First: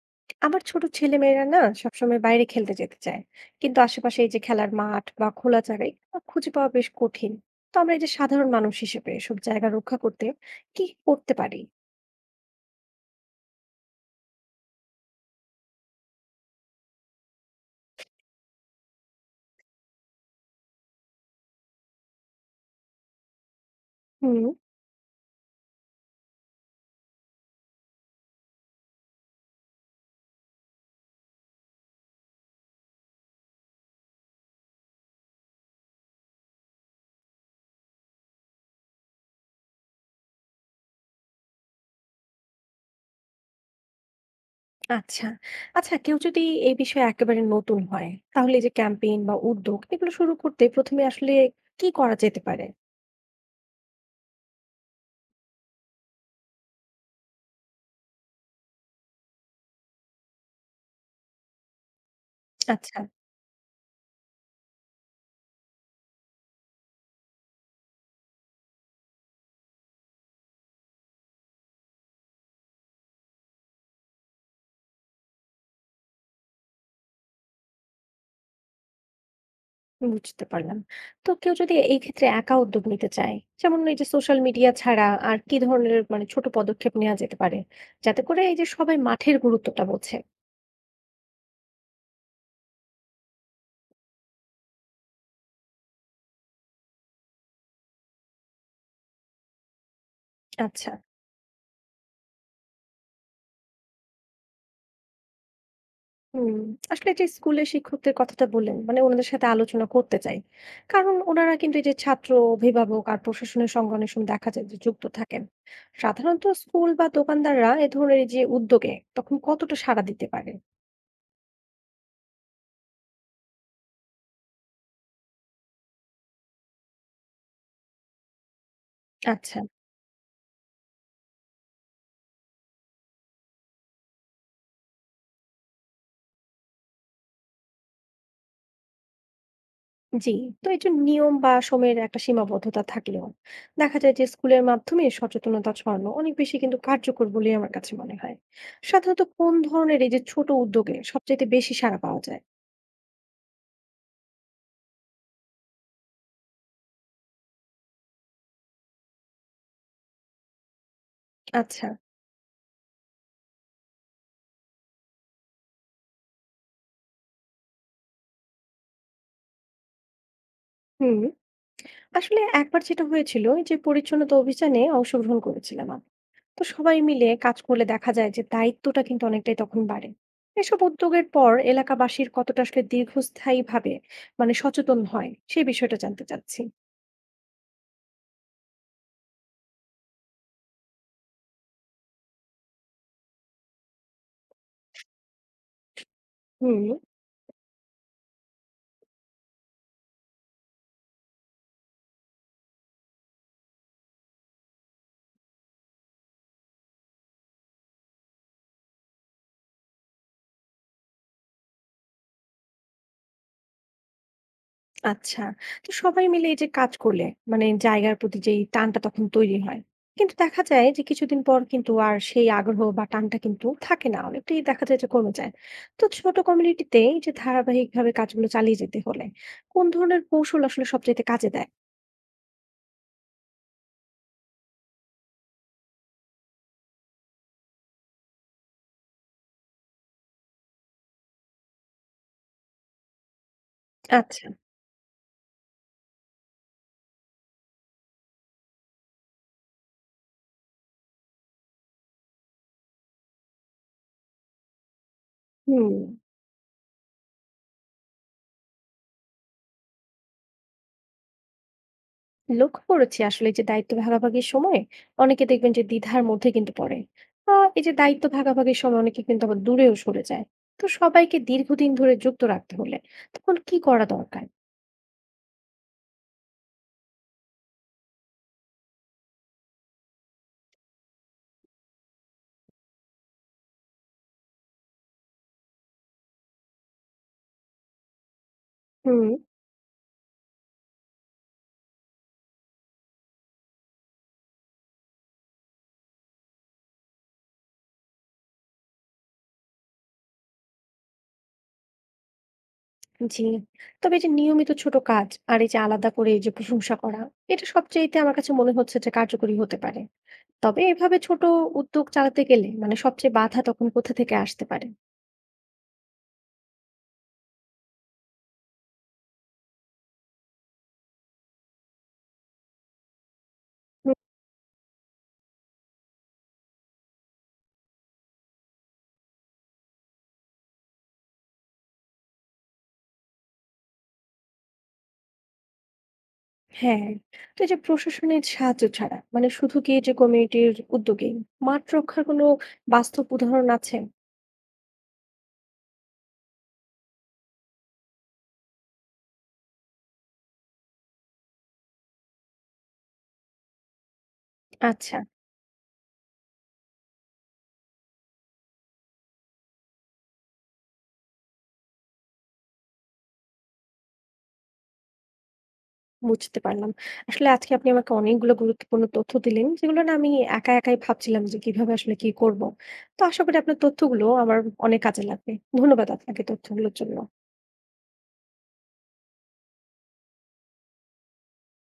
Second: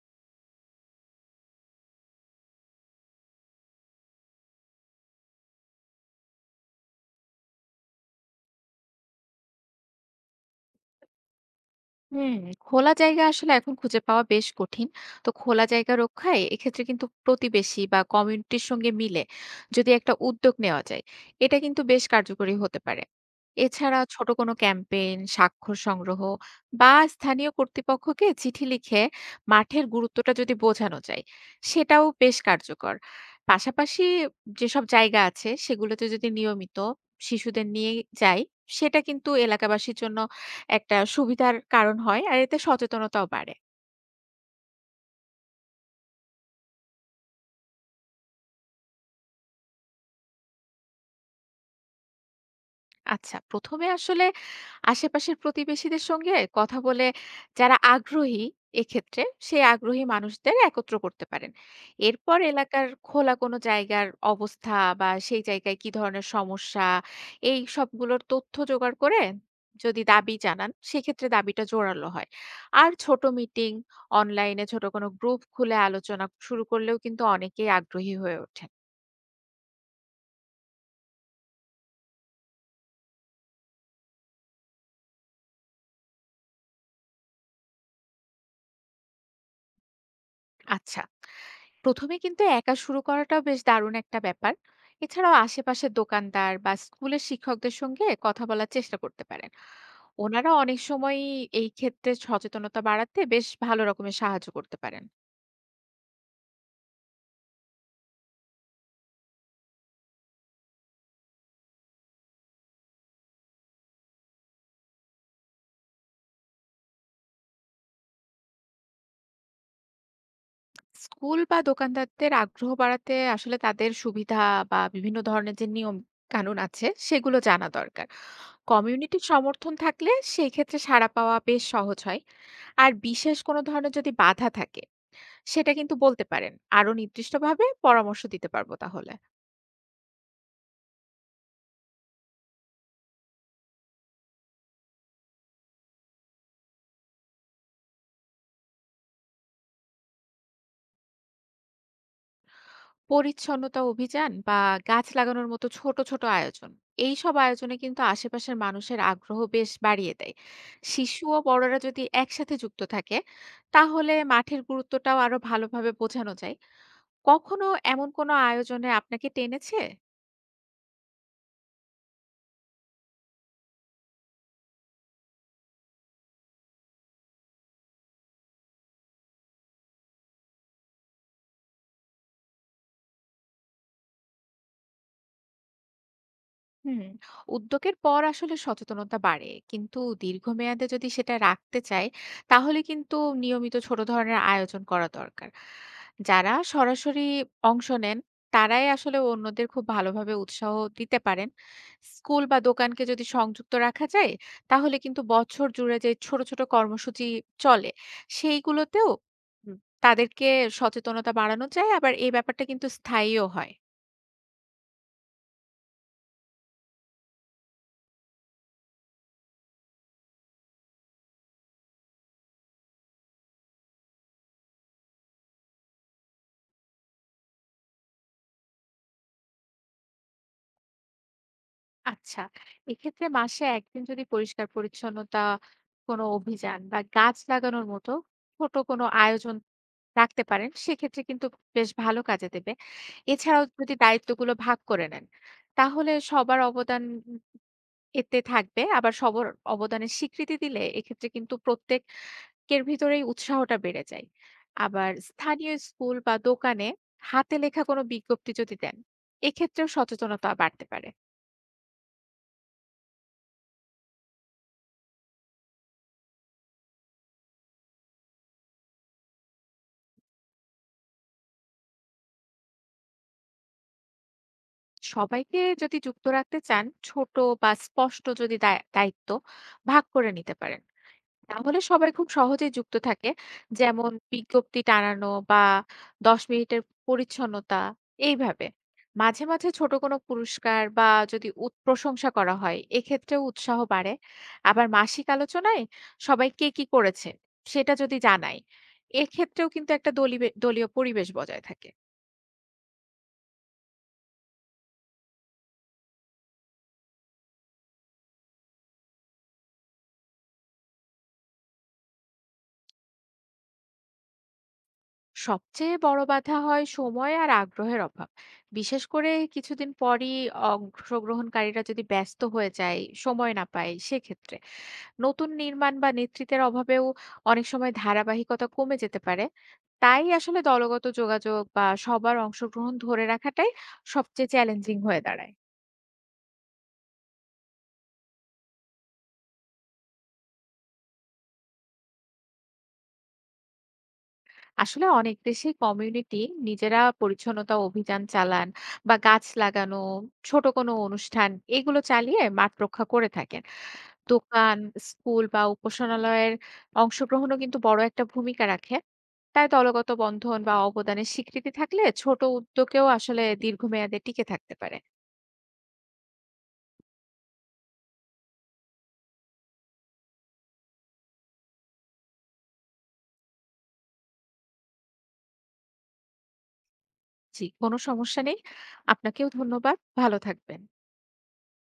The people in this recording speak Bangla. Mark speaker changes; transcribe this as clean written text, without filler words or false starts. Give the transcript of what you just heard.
Speaker 1: আমার ছোট ছেলেমেয়েরা না সবসময় বাইরে খেলতে যেতে চায়, কিন্তু আশেপাশে এই যে খেলার মাঠ বা খোলা জায়গায় এগুলো খুঁজে পাওয়া বেশ কঠিন। তো আমরা এই যে সাধারণ মানুষ হিসেবে সব জায়গা রক্ষা করতে কি করতে পারি?
Speaker 2: হুম, খোলা জায়গা আসলে এখন খুঁজে পাওয়া বেশ কঠিন। তো খোলা জায়গা রক্ষায় এক্ষেত্রে কিন্তু প্রতিবেশী বা কমিউনিটির সঙ্গে মিলে যদি একটা উদ্যোগ নেওয়া যায়, এটা কিন্তু বেশ কার্যকরী হতে পারে। এছাড়া ছোট
Speaker 1: হুম।
Speaker 2: কোনো ক্যাম্পেইন, স্বাক্ষর সংগ্রহ বা স্থানীয় কর্তৃপক্ষকে চিঠি লিখে মাঠের গুরুত্বটা যদি বোঝানো যায়, সেটাও বেশ কার্যকর। পাশাপাশি যেসব জায়গা আছে সেগুলোতে যদি নিয়মিত শিশুদের নিয়ে যাই, সেটা কিন্তু এলাকাবাসীর জন্য একটা সুবিধার কারণ হয় আর এতে সচেতনতাও বাড়ে।
Speaker 1: আচ্ছা। আচ্ছা, কেউ যদি এই বিষয়ে একেবারে নতুন হয়, তাহলে এই যে ক্যাম্পেইন বা উদ্যোগ এগুলো শুরু করতে প্রথমে আসলে কি করা যেতে পারে?
Speaker 2: আচ্ছা, ১ম এ আসলে আশেপাশের প্রতিবেশীদের সঙ্গে কথা বলে যারা আগ্রহী এক্ষেত্রে, সেই আগ্রহী মানুষদের একত্র করতে পারেন। এরপর এলাকার
Speaker 1: আচ্ছা।
Speaker 2: খোলা কোনো জায়গার অবস্থা বা সেই জায়গায় কি ধরনের সমস্যা, এই সবগুলোর তথ্য জোগাড় করে যদি দাবি জানান, সেক্ষেত্রে দাবিটা জোরালো হয়। আর ছোট মিটিং, অনলাইনে ছোট কোনো গ্রুপ খুলে আলোচনা শুরু করলেও কিন্তু অনেকেই আগ্রহী হয়ে ওঠেন।
Speaker 1: বুঝতে পারলাম। তো কেউ যদি এই ক্ষেত্রে একা উদ্যোগ নিতে চায়, যেমন এই যে সোশ্যাল মিডিয়া ছাড়া আর কি ধরনের মানে ছোট পদক্ষেপ নেওয়া যেতে পারে? যাতে করে এই যে সবাই মাঠের গুরুত্বটা বোঝে।
Speaker 2: আচ্ছা। প্রথমে কিন্তু একা শুরু করাটা বেশ দারুণ একটা ব্যাপার। এছাড়াও আশেপাশের দোকানদার বা স্কুলের শিক্ষকদের সঙ্গে কথা বলার চেষ্টা করতে পারেন। ওনারা অনেক
Speaker 1: আচ্ছা।
Speaker 2: সময় এই ক্ষেত্রে সচেতনতা বাড়াতে বেশ ভালো রকমের সাহায্য করতে পারেন।
Speaker 1: হুম, আসলে যে স্কুলের শিক্ষকদের কথাটা বললেন, মানে ওনাদের সাথে আলোচনা করতে চাই। কারণ ওনারা কিন্তু এই যে ছাত্র, অভিভাবক আর প্রশাসনের সঙ্গে অনেক সময় দেখা যায় যে যুক্ত থাকেন। সাধারণত স্কুল বা দোকানদাররা এ ধরনের যে উদ্যোগে তখন কতটা সাড়া দিতে পারে?
Speaker 2: স্কুল বা দোকানদারদের আগ্রহ বাড়াতে আসলে তাদের সুবিধা বা বিভিন্ন ধরনের যে নিয়ম কানুন আছে সেগুলো জানা দরকার। কমিউনিটির
Speaker 1: আচ্ছা।
Speaker 2: সমর্থন থাকলে সেই ক্ষেত্রে সাড়া পাওয়া বেশ সহজ হয়। আর বিশেষ কোনো ধরনের যদি বাধা থাকে সেটা কিন্তু বলতে পারেন। আরো নির্দিষ্টভাবে পরামর্শ দিতে পারবো তাহলে।
Speaker 1: জি। তো এই যে নিয়ম বা সময়ের একটা সীমাবদ্ধতা থাকলেও দেখা যায় যে স্কুলের মাধ্যমে সচেতনতা ছড়ানো অনেক বেশি কিন্তু কার্যকর বলে আমার কাছে মনে হয়। সাধারণত কোন ধরনের এই যে ছোট উদ্যোগে সবচেয়ে বেশি সাড়া পাওয়া যায়?
Speaker 2: পরিচ্ছন্নতা অভিযান বা গাছ লাগানোর মতো ছোট, ছোট আয়োজন। এইসব আয়োজনে কিন্তু আশেপাশের মানুষের আগ্রহ বেশ বাড়িয়ে দেয়। শিশু ও বড়রা
Speaker 1: আচ্ছা।
Speaker 2: যদি একসাথে যুক্ত থাকে, তাহলে মাঠের গুরুত্বটাও আরো ভালোভাবে বোঝানো যায়। কখনো এমন কোনো আয়োজনে আপনাকে টেনেছে?
Speaker 1: হুম, আসলে একবার যেটা হয়েছিল এই যে পরিচ্ছন্নতা অভিযানে অংশগ্রহণ করেছিলাম আমি। তো সবাই মিলে কাজ করলে দেখা যায় যে দায়িত্বটা কিন্তু অনেকটাই তখন বাড়ে। এসব উদ্যোগের পর এলাকাবাসীর কতটা আসলে দীর্ঘস্থায়ী ভাবে মানে সচেতন হয় সেই বিষয়টা জানতে চাচ্ছি।
Speaker 2: হুম। উদ্যোগের পর আসলে সচেতনতা বাড়ে কিন্তু দীর্ঘমেয়াদে যদি সেটা রাখতে চায় তাহলে কিন্তু নিয়মিত ছোট ধরনের আয়োজন করা দরকার। যারা
Speaker 1: হুম।
Speaker 2: সরাসরি অংশ নেন তারাই আসলে অন্যদের খুব ভালোভাবে উৎসাহ দিতে পারেন। স্কুল বা দোকানকে যদি সংযুক্ত রাখা যায় তাহলে কিন্তু বছর জুড়ে যে ছোট ছোট কর্মসূচি চলে সেইগুলোতেও উম, তাদেরকে সচেতনতা বাড়ানো যায় আবার এই ব্যাপারটা কিন্তু স্থায়ীও হয়।
Speaker 1: আচ্ছা। তো সবাই মিলে এই যে কাজ করলে মানে জায়গার প্রতি যেই টানটা তখন তৈরি হয়। কিন্তু দেখা যায় যে কিছুদিন পর কিন্তু আর সেই আগ্রহ বা টানটা কিন্তু থাকে না। অনেকটাই দেখা যায় যে কমে যায়। তো ছোট কমিউনিটিতে এই যে ধারাবাহিকভাবে কাজগুলো চালিয়ে যেতে হলে কোন ধরনের কৌশল আসলে সবচাইতে কাজে দেয়?
Speaker 2: আচ্ছা। এক্ষেত্রে মাসে ১ দিন যদি পরিষ্কার পরিচ্ছন্নতা কোনো অভিযান বা গাছ লাগানোর মতো ছোট কোনো আয়োজন রাখতে পারেন, সেক্ষেত্রে কিন্তু বেশ ভালো কাজে দেবে। এছাড়াও যদি
Speaker 1: আচ্ছা।
Speaker 2: দায়িত্বগুলো ভাগ করে নেন, তাহলে সবার অবদান উম এতে থাকবে। আবার সবার অবদানের স্বীকৃতি দিলে এক্ষেত্রে কিন্তু প্রত্যেকের ভিতরেই উৎসাহটা বেড়ে যায়। আবার স্থানীয়
Speaker 1: হুম।
Speaker 2: স্কুল বা দোকানে হাতে লেখা কোনো বিজ্ঞপ্তি যদি দেন, এক্ষেত্রেও সচেতনতা বাড়তে পারে।
Speaker 1: লক্ষ্য করেছি আসলে যে দায়িত্ব ভাগাভাগির সময় অনেকে দেখবেন যে দ্বিধার মধ্যে কিন্তু পড়ে। এই যে দায়িত্ব ভাগাভাগির সময় অনেকে কিন্তু আবার দূরেও সরে যায়। তো সবাইকে দীর্ঘদিন ধরে যুক্ত রাখতে হলে তখন কি করা দরকার?
Speaker 2: সবাইকে যদি যুক্ত রাখতে চান ছোট বা স্পষ্ট যদি দায়িত্ব ভাগ করে নিতে পারেন তাহলে সবাই খুব সহজেই যুক্ত থাকে। যেমন বিজ্ঞপ্তি টানানো বা ১০ মিনিটের পরিচ্ছন্নতা এইভাবে
Speaker 1: হুম।
Speaker 2: মাঝে মাঝে ছোট কোনো পুরস্কার বা যদি প্রশংসা করা হয় এক্ষেত্রেও উৎসাহ বাড়ে। আবার মাসিক আলোচনায় সবাই কে কি করেছে সেটা যদি জানায় এক্ষেত্রেও কিন্তু একটা দলীয় দলীয় পরিবেশ বজায় থাকে।
Speaker 1: জি। তবে এই যে নিয়মিত ছোট কাজ আর এই যে আলাদা করে এই যে প্রশংসা করা, এটা সবচেয়েতে আমার কাছে মনে হচ্ছে যে কার্যকরী হতে পারে। তবে এভাবে ছোট উদ্যোগ চালাতে গেলে মানে সবচেয়ে বাধা তখন কোথা থেকে আসতে পারে?
Speaker 2: সবচেয়ে বড় বাধা হয় সময় আর আগ্রহের অভাব। বিশেষ করে কিছুদিন পরই অংশগ্রহণকারীরা যদি ব্যস্ত হয়ে যায়, সময় না পায়, সেক্ষেত্রে নতুন নির্মাণ বা নেতৃত্বের অভাবেও অনেক সময় ধারাবাহিকতা কমে যেতে পারে। তাই আসলে দলগত যোগাযোগ বা সবার অংশগ্রহণ ধরে রাখাটাই সবচেয়ে চ্যালেঞ্জিং হয়ে দাঁড়ায়।
Speaker 1: হ্যাঁ, তো এই যে প্রশাসনের সাহায্য ছাড়া মানে শুধু কি এই যে কমিউনিটির উদ্যোগে মাঠ রক্ষার কোনো বাস্তব উদাহরণ আছে?
Speaker 2: আসলে অনেক দেশেই কমিউনিটি নিজেরা পরিচ্ছন্নতা অভিযান চালান বা গাছ লাগানো, ছোট কোনো অনুষ্ঠান এগুলো চালিয়ে মাঠ রক্ষা করে থাকেন। দোকান,
Speaker 1: আচ্ছা,
Speaker 2: স্কুল বা উপাসনালয়ের অংশগ্রহণও কিন্তু বড় একটা ভূমিকা রাখে। তাই দলগত বন্ধন বা অবদানের স্বীকৃতি থাকলে ছোট উদ্যোগেও আসলে দীর্ঘমেয়াদে টিকে থাকতে পারে।
Speaker 1: বুঝতে পারলাম। আসলে আজকে আপনি আমাকে অনেকগুলো গুরুত্বপূর্ণ তথ্য দিলেন, যেগুলো না আমি একা একাই ভাবছিলাম যে কিভাবে আসলে কি করব। তো আশা করি আপনার তথ্যগুলো আমার অনেক কাজে লাগবে। ধন্যবাদ আপনাকে তথ্যগুলোর জন্য।
Speaker 2: জি, কোনো সমস্যা নেই। আপনাকেও ধন্যবাদ। ভালো থাকবেন।